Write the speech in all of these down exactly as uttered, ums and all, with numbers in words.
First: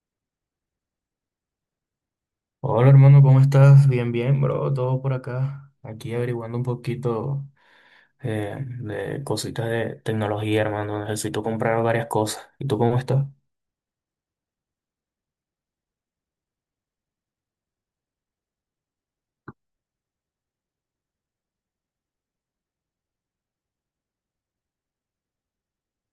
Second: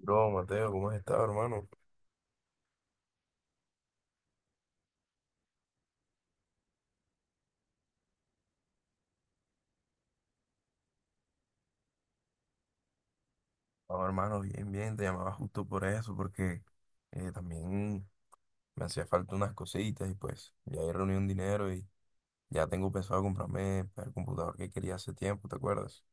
Bro, Mateo, ¿cómo has estado, hermano? Hola hermano, ¿cómo estás? Bien, bien, bro, todo por acá. Aquí averiguando un poquito eh, de cositas de tecnología, hermano. Necesito comprar varias cosas. ¿Y tú cómo estás? No, hermano, bien, bien, te llamaba justo por eso, porque eh, también me hacía falta unas cositas y pues ya he reunido un dinero y ya tengo pensado comprarme el computador que quería hace tiempo, ¿te acuerdas?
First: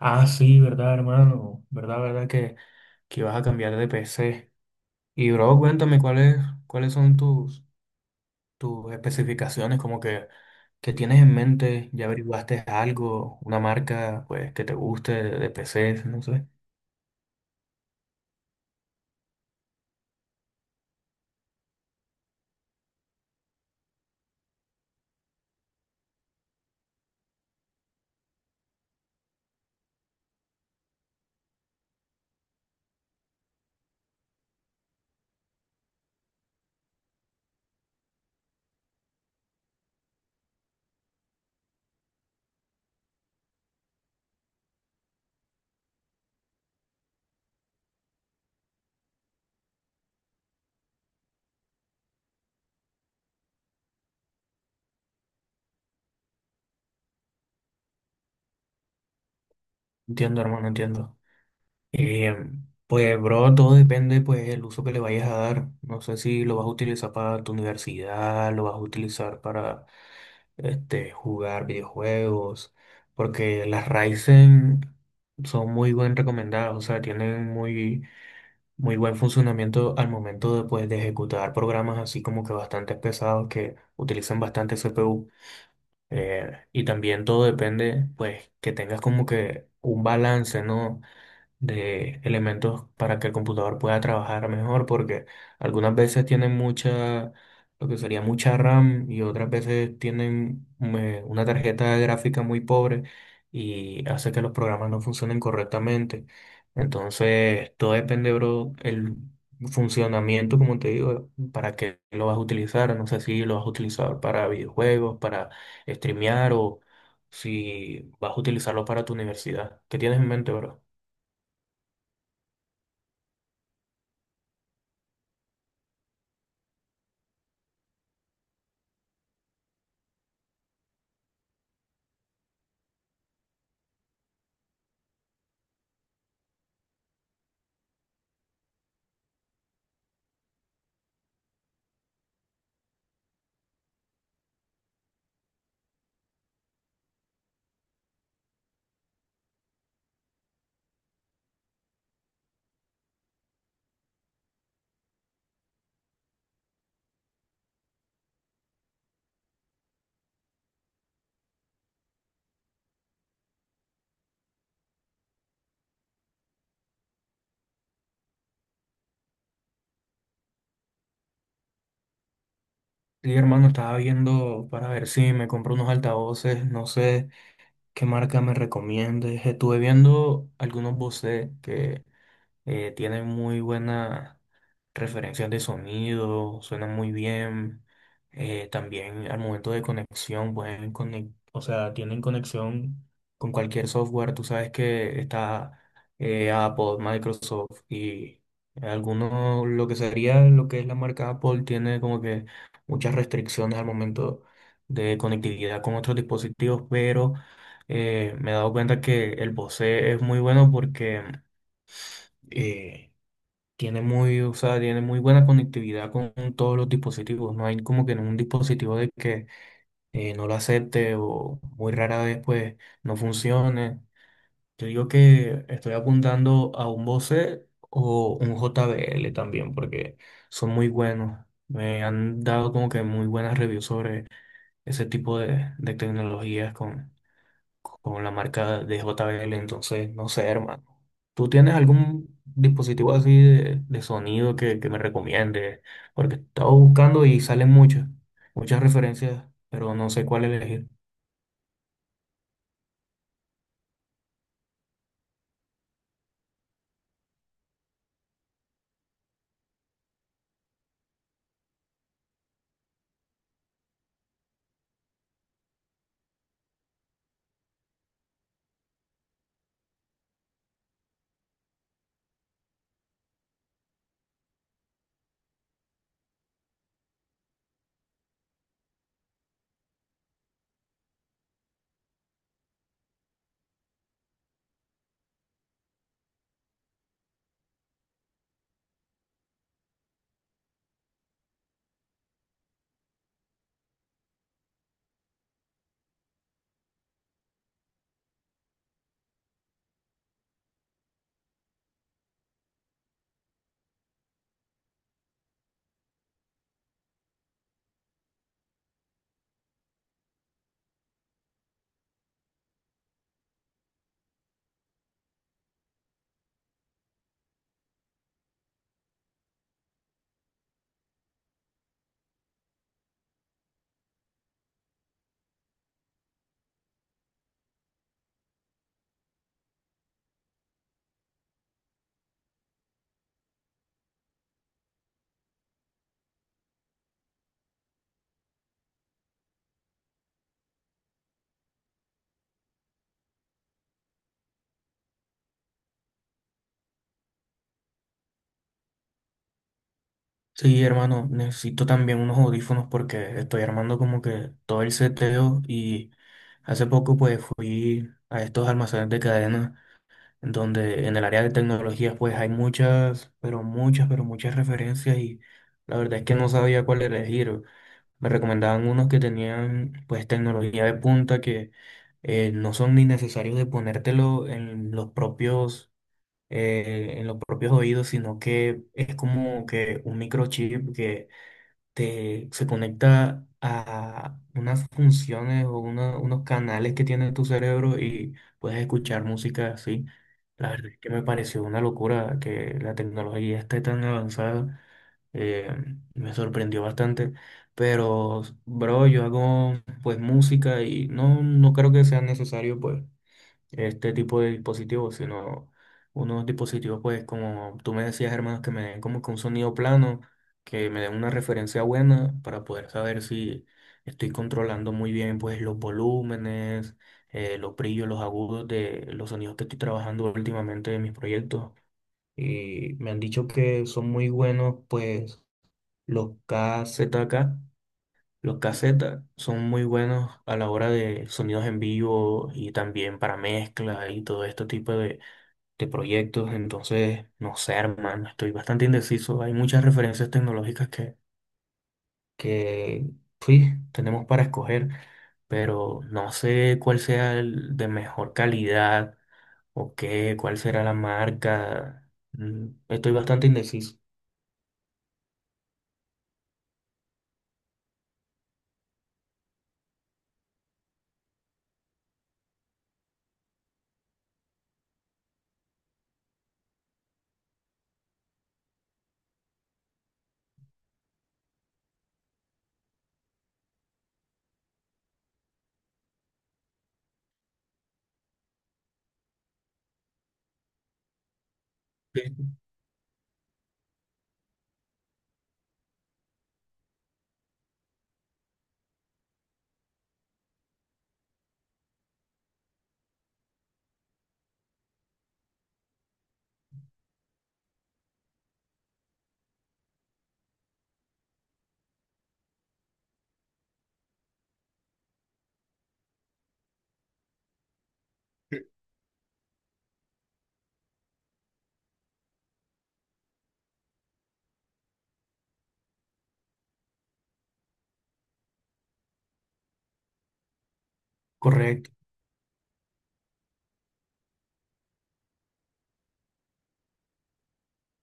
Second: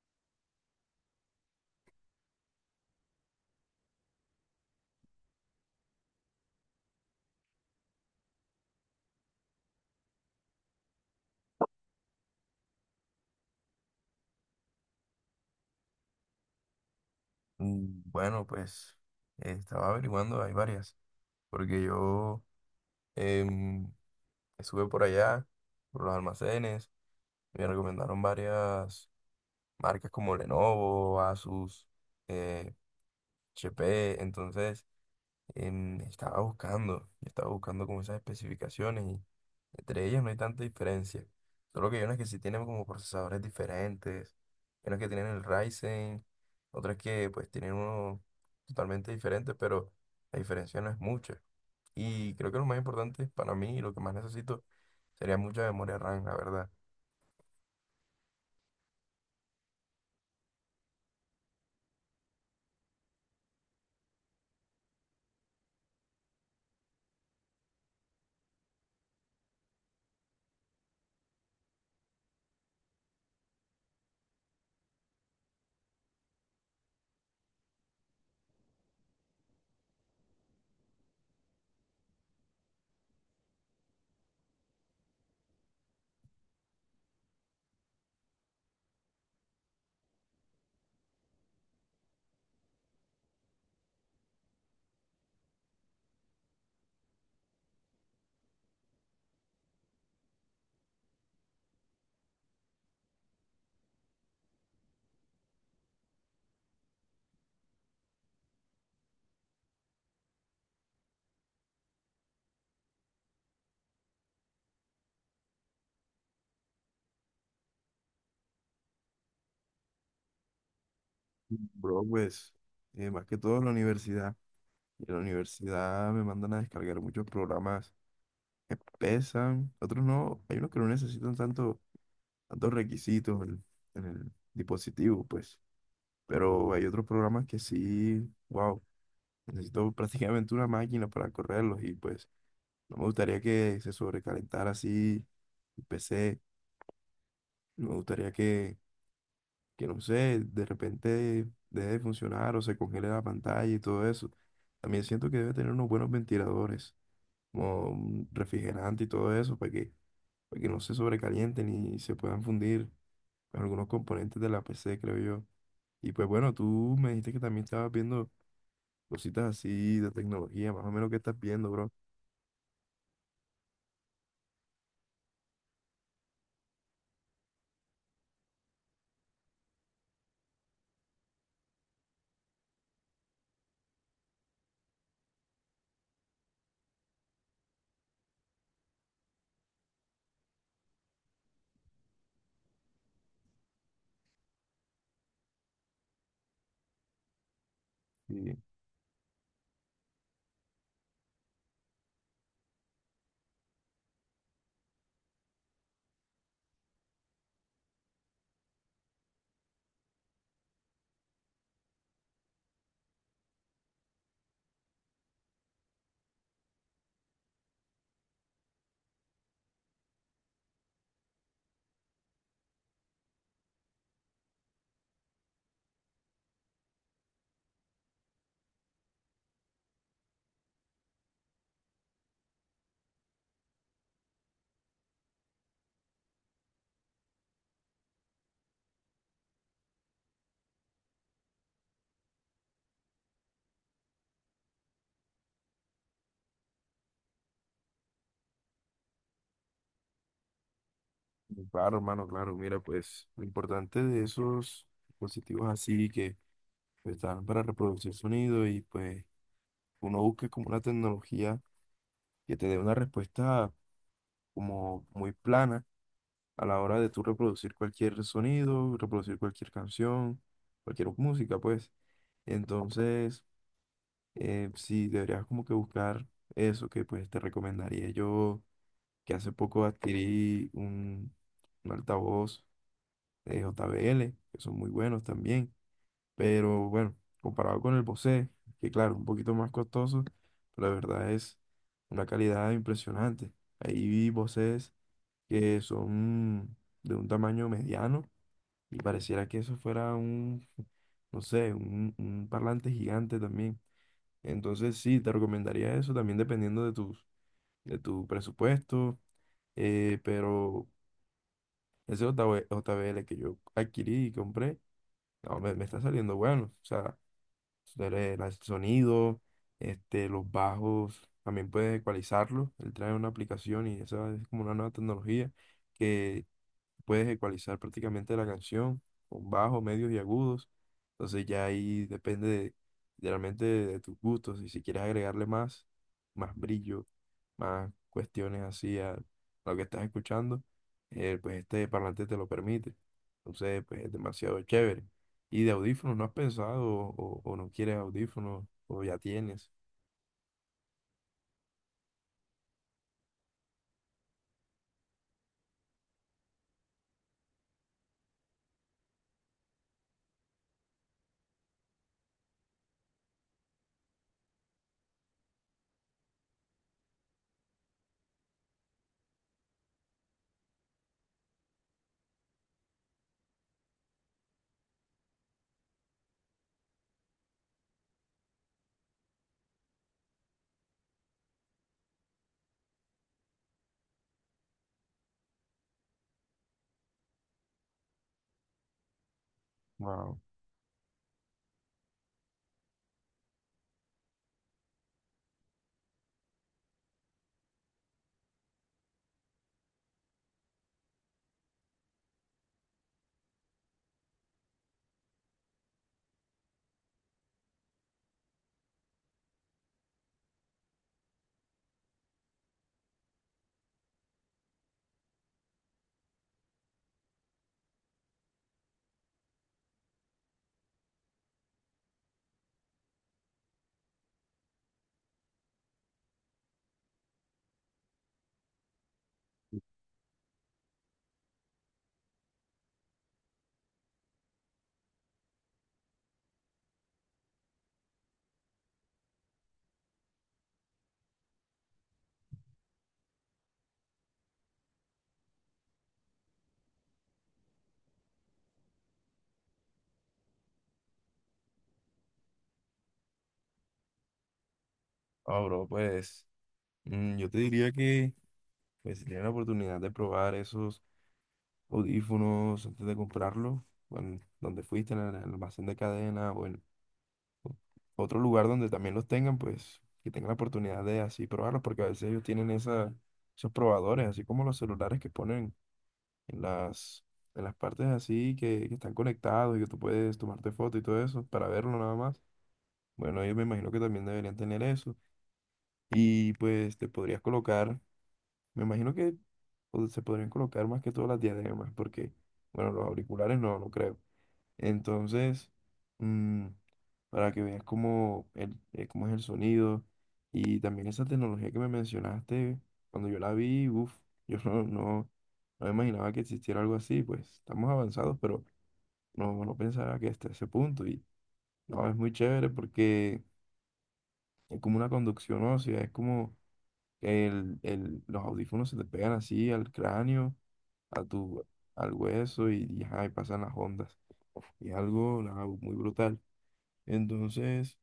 Ah, sí, verdad, hermano. Verdad, verdad que, que vas a cambiar de P C. Y bro, cuéntame cuáles, cuáles son tus, tus especificaciones, como que, que tienes en mente, ya averiguaste algo, una marca pues que te guste de, de P C, no sé. Mm, bueno, pues eh, estaba averiguando, hay varias, porque yo em, estuve por allá, por los almacenes, me recomendaron varias marcas como Lenovo, Asus, eh, H P, entonces... em, estaba buscando, yo estaba buscando como esas especificaciones, y entre ellas no hay tanta diferencia. Solo que hay unas que sí tienen como procesadores diferentes, hay unas que tienen el Ryzen, otras que pues tienen uno totalmente diferente, pero la diferencia no es mucha. Y creo que lo más importante para mí y lo que más necesito sería mucha memoria RAM, la verdad. Entiendo, hermano, entiendo. Eh, pues, bro, todo depende, pues, el uso que le vayas a dar. No sé si lo vas a utilizar para tu universidad, lo vas a utilizar para, este, jugar videojuegos, porque las Ryzen son muy bien recomendadas, o sea, tienen muy, muy buen funcionamiento al momento de, pues, de ejecutar programas así como que bastante pesados que utilizan bastante C P U. Eh, y también todo depende, pues, que tengas como que un balance, ¿no?, de elementos para que el computador pueda trabajar mejor, porque algunas veces tienen mucha, lo que sería mucha RAM y otras veces tienen eh, una tarjeta gráfica muy pobre y hace que los programas no funcionen correctamente. Entonces, todo depende, bro, el funcionamiento, como te digo, para qué lo vas a utilizar. No sé si lo vas a utilizar para videojuegos, para streamear o si vas a utilizarlo para tu universidad. ¿Qué tienes en mente, bro? Bro, pues, eh, más que todo en la universidad. Y en la universidad me mandan a descargar muchos programas que pesan, otros no, hay unos que no necesitan tanto, tantos requisitos en, en el dispositivo, pues, pero hay otros programas que sí, wow, necesito prácticamente una máquina para correrlos, y pues no me gustaría que se sobrecalentara así el P C, no me gustaría que, que no sé, de repente deje de funcionar o se congele la pantalla y todo eso. También siento que debe tener unos buenos ventiladores, como un refrigerante y todo eso, para que para que no se sobrecalienten y se puedan fundir con algunos componentes de la P C, creo yo. Y pues bueno, tú me dijiste que también estabas viendo cositas así de tecnología, más o menos qué estás viendo, bro. Sí, hermano, estaba viendo para ver si me compro unos altavoces, no sé qué marca me recomiendes. Estuve viendo algunos Bose que eh, tiene muy buena referencias de sonido, suena muy bien. Eh, también al momento de conexión, pueden conec- o sea, tienen conexión con cualquier software. Tú sabes que está eh, Apple, Microsoft y Y algunos, lo que sería lo que es la marca Apple, tiene como que muchas restricciones al momento de conectividad con otros dispositivos, pero eh, me he dado cuenta que el Bose es muy bueno porque eh, tiene muy, o sea, tiene muy buena conectividad con todos los dispositivos. No hay como que un dispositivo de que eh, no lo acepte o muy rara vez pues no funcione. Yo digo que estoy apuntando a un Bose o un J B L también porque son muy buenos. Me han dado como que muy buenas reviews sobre ese tipo de, de tecnologías con, con la marca de J B L, entonces no sé, hermano. ¿Tú tienes algún dispositivo así de, de sonido que, que me recomiendes? Porque estaba buscando y salen muchas, muchas referencias, pero no sé cuál elegir. y claro, hermano, claro, mira, pues lo importante de esos dispositivos así que, pues, están para reproducir sonido, y pues uno busca como una tecnología que te dé una respuesta como muy plana a la hora de tú reproducir cualquier sonido, reproducir cualquier canción, cualquier música, pues. Entonces, eh, sí, deberías como que buscar eso. Que pues te recomendaría yo, que hace poco adquirí un, un altavoz de J B L, que son muy buenos también, pero bueno, comparado con el Bose, que claro, un poquito más costoso, pero la verdad es una calidad impresionante. Ahí vi Boses que son de un tamaño mediano y pareciera que eso fuera un, no sé, un, un parlante gigante también. Entonces sí, te recomendaría eso también dependiendo de tus, de tu presupuesto. Eh, pero ese JB J B L que yo adquirí y compré, no, me, me está saliendo bueno. O sea, el el sonido, este, los bajos, también puedes ecualizarlos. Él trae una aplicación, y esa es como una nueva tecnología que puedes ecualizar prácticamente la canción con bajos, medios y agudos. Entonces ya ahí depende de, realmente de, realmente de tus gustos. Y si quieres agregarle más, más brillo, más cuestiones así a lo que estás escuchando, eh, pues este parlante te lo permite. Entonces, pues es demasiado chévere. ¿Y de audífonos no has pensado, o, o no quieres audífonos o ya tienes? Sí, hermano, necesito también unos audífonos porque estoy armando como que todo el seteo y hace poco pues fui a estos almacenes de cadena donde en el área de tecnologías pues hay muchas, pero muchas, pero muchas referencias y la verdad es que no sabía cuál elegir. Me recomendaban unos que tenían pues tecnología de punta que eh, no son ni necesarios de ponértelo en los propios, eh, en los propios oídos, sino que es como que un microchip te, se conecta a unas funciones o una- unos canales que tiene tu cerebro y puedes escuchar música así. Wow. La verdad es que me pareció una locura que la tecnología esté tan avanzada. eh, Me sorprendió bastante. Pero, bro, yo hago pues música y no, no creo que sea necesario pues este tipo de dispositivos, sino unos dispositivos, pues, como tú me decías, hermanos, que me den como que un sonido plano, que me den una referencia buena para poder saber si estoy controlando muy bien, pues, los volúmenes, eh, los brillos, los agudos de los sonidos que estoy trabajando últimamente en mis proyectos. Y me han dicho que son muy buenos, pues, los K Z K. Los cassettes son muy buenos a la hora de sonidos en vivo y también para mezcla y todo este tipo de, de proyectos. Entonces, no sé, hermano, estoy bastante indeciso. Hay muchas referencias tecnológicas que, que sí, tenemos para escoger, pero no sé cuál sea el de mejor calidad o qué, cuál será la marca. Mm. Estoy bastante indeciso. Ah, bro, pues, mm, yo te diría que, pues, si tienes la oportunidad de probar esos audífonos antes de comprarlos, bueno, donde fuiste, en el en el almacén de cadena, bueno, otro lugar donde también los tengan, pues que tengan la oportunidad de así probarlos, porque a veces ellos tienen esa, esos probadores, así como los celulares que ponen en las, en las partes así, que, que están conectados y que tú puedes tomarte foto y todo eso para verlo nada más. Sí, Bueno, ellos, me imagino, que también deberían tener eso. Y pues te podrías colocar, me imagino que, pues, se podrían colocar más que todas las diademas, porque, bueno, los auriculares no, no creo. Entonces, mm, para que veas cómo, el, eh, cómo es el sonido, y también esa tecnología que me mencionaste, cuando yo la vi, uff, yo no, no, no imaginaba que existiera algo así, pues estamos avanzados, pero no, no pensaba que hasta ese punto. Y no, es muy chévere porque es como una conducción ósea, es como el, el, los audífonos se te pegan así al cráneo, a tu, correcto. al hueso y, y ajá, y pasan las ondas. Y algo nada, muy brutal. Entonces,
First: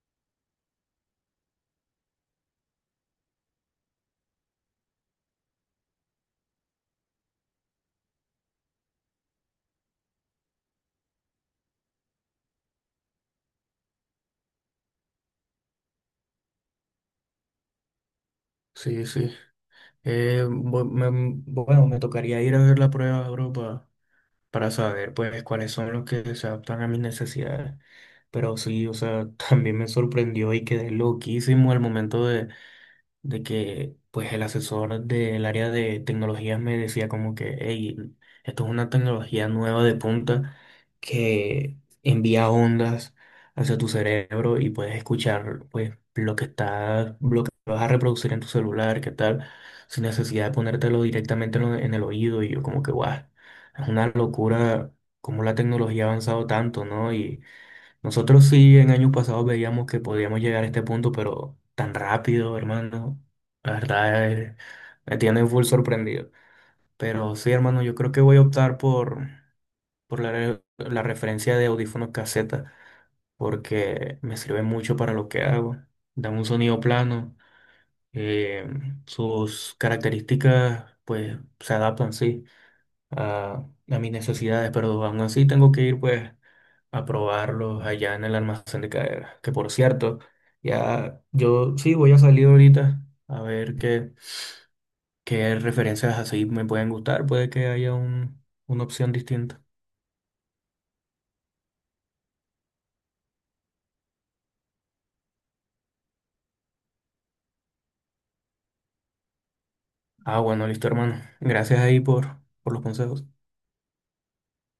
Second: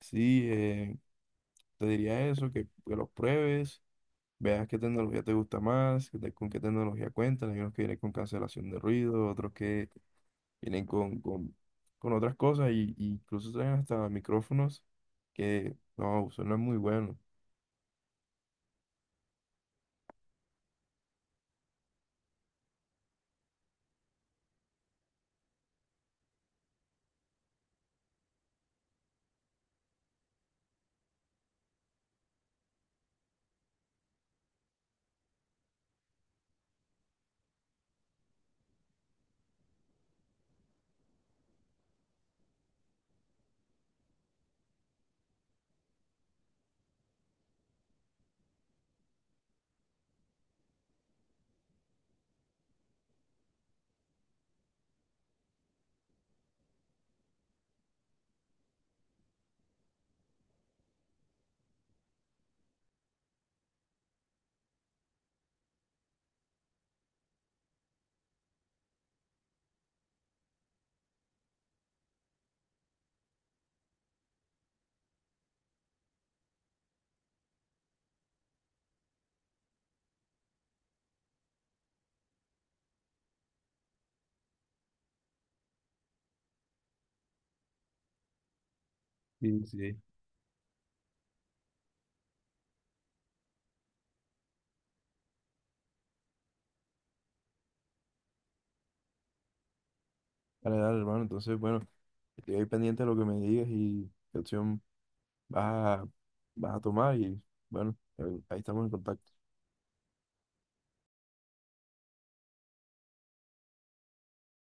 sí, eh, te diría eso, que, que los pruebes, veas qué tecnología te gusta más, que te- con qué tecnología cuentan. Hay unos que vienen con cancelación de ruido, otros que vienen con, con, con otras cosas, y, y incluso traen hasta micrófonos que no, suenan muy buenos. Sí, sí. Eh, bu- me- bueno, me tocaría ir a ver la prueba, bro, pa- para saber, pues, cuáles son los que se adaptan a mis necesidades. Pero sí, o sea, también me sorprendió y quedé loquísimo al momento de que pues el asesor del área de tecnologías me decía como que, hey, esto es una tecnología nueva de punta que envía ondas hacia tu cerebro y puedes escuchar pues lo que está, lo que vas a reproducir en tu celular, qué tal, sin necesidad de ponértelo directamente en lo- en el oído y yo como que, guau, es una locura cómo la tecnología ha avanzado tanto, ¿no? Nosotros sí en años pasados veíamos que podíamos llegar a este punto, pero tan rápido, hermano. La verdad eh, me tiene full sorprendido. Pero sí, hermano, yo creo que voy a optar por, por la, re- la referencia de audífonos caseta, porque me sirve mucho para lo que hago. Dan un sonido plano, eh, sus características pues se adaptan, sí a, a mis necesidades, pero aún así tengo que ir pues a probarlos allá en el almacén de carga. Que Sí, por sí. cierto, ya yo sí voy a salir ahorita a ver qué, qué referencias así me pueden gustar. Puede que haya un, una opción distinta. Dale, dale, hermano. Entonces, bueno, estoy ahí pendiente de lo que me digas y qué opción vas a, vas a tomar. Y bueno, ahí ahí estamos en contacto. Ah, bueno, listo, hermano. Gracias ahí por, por los consejos.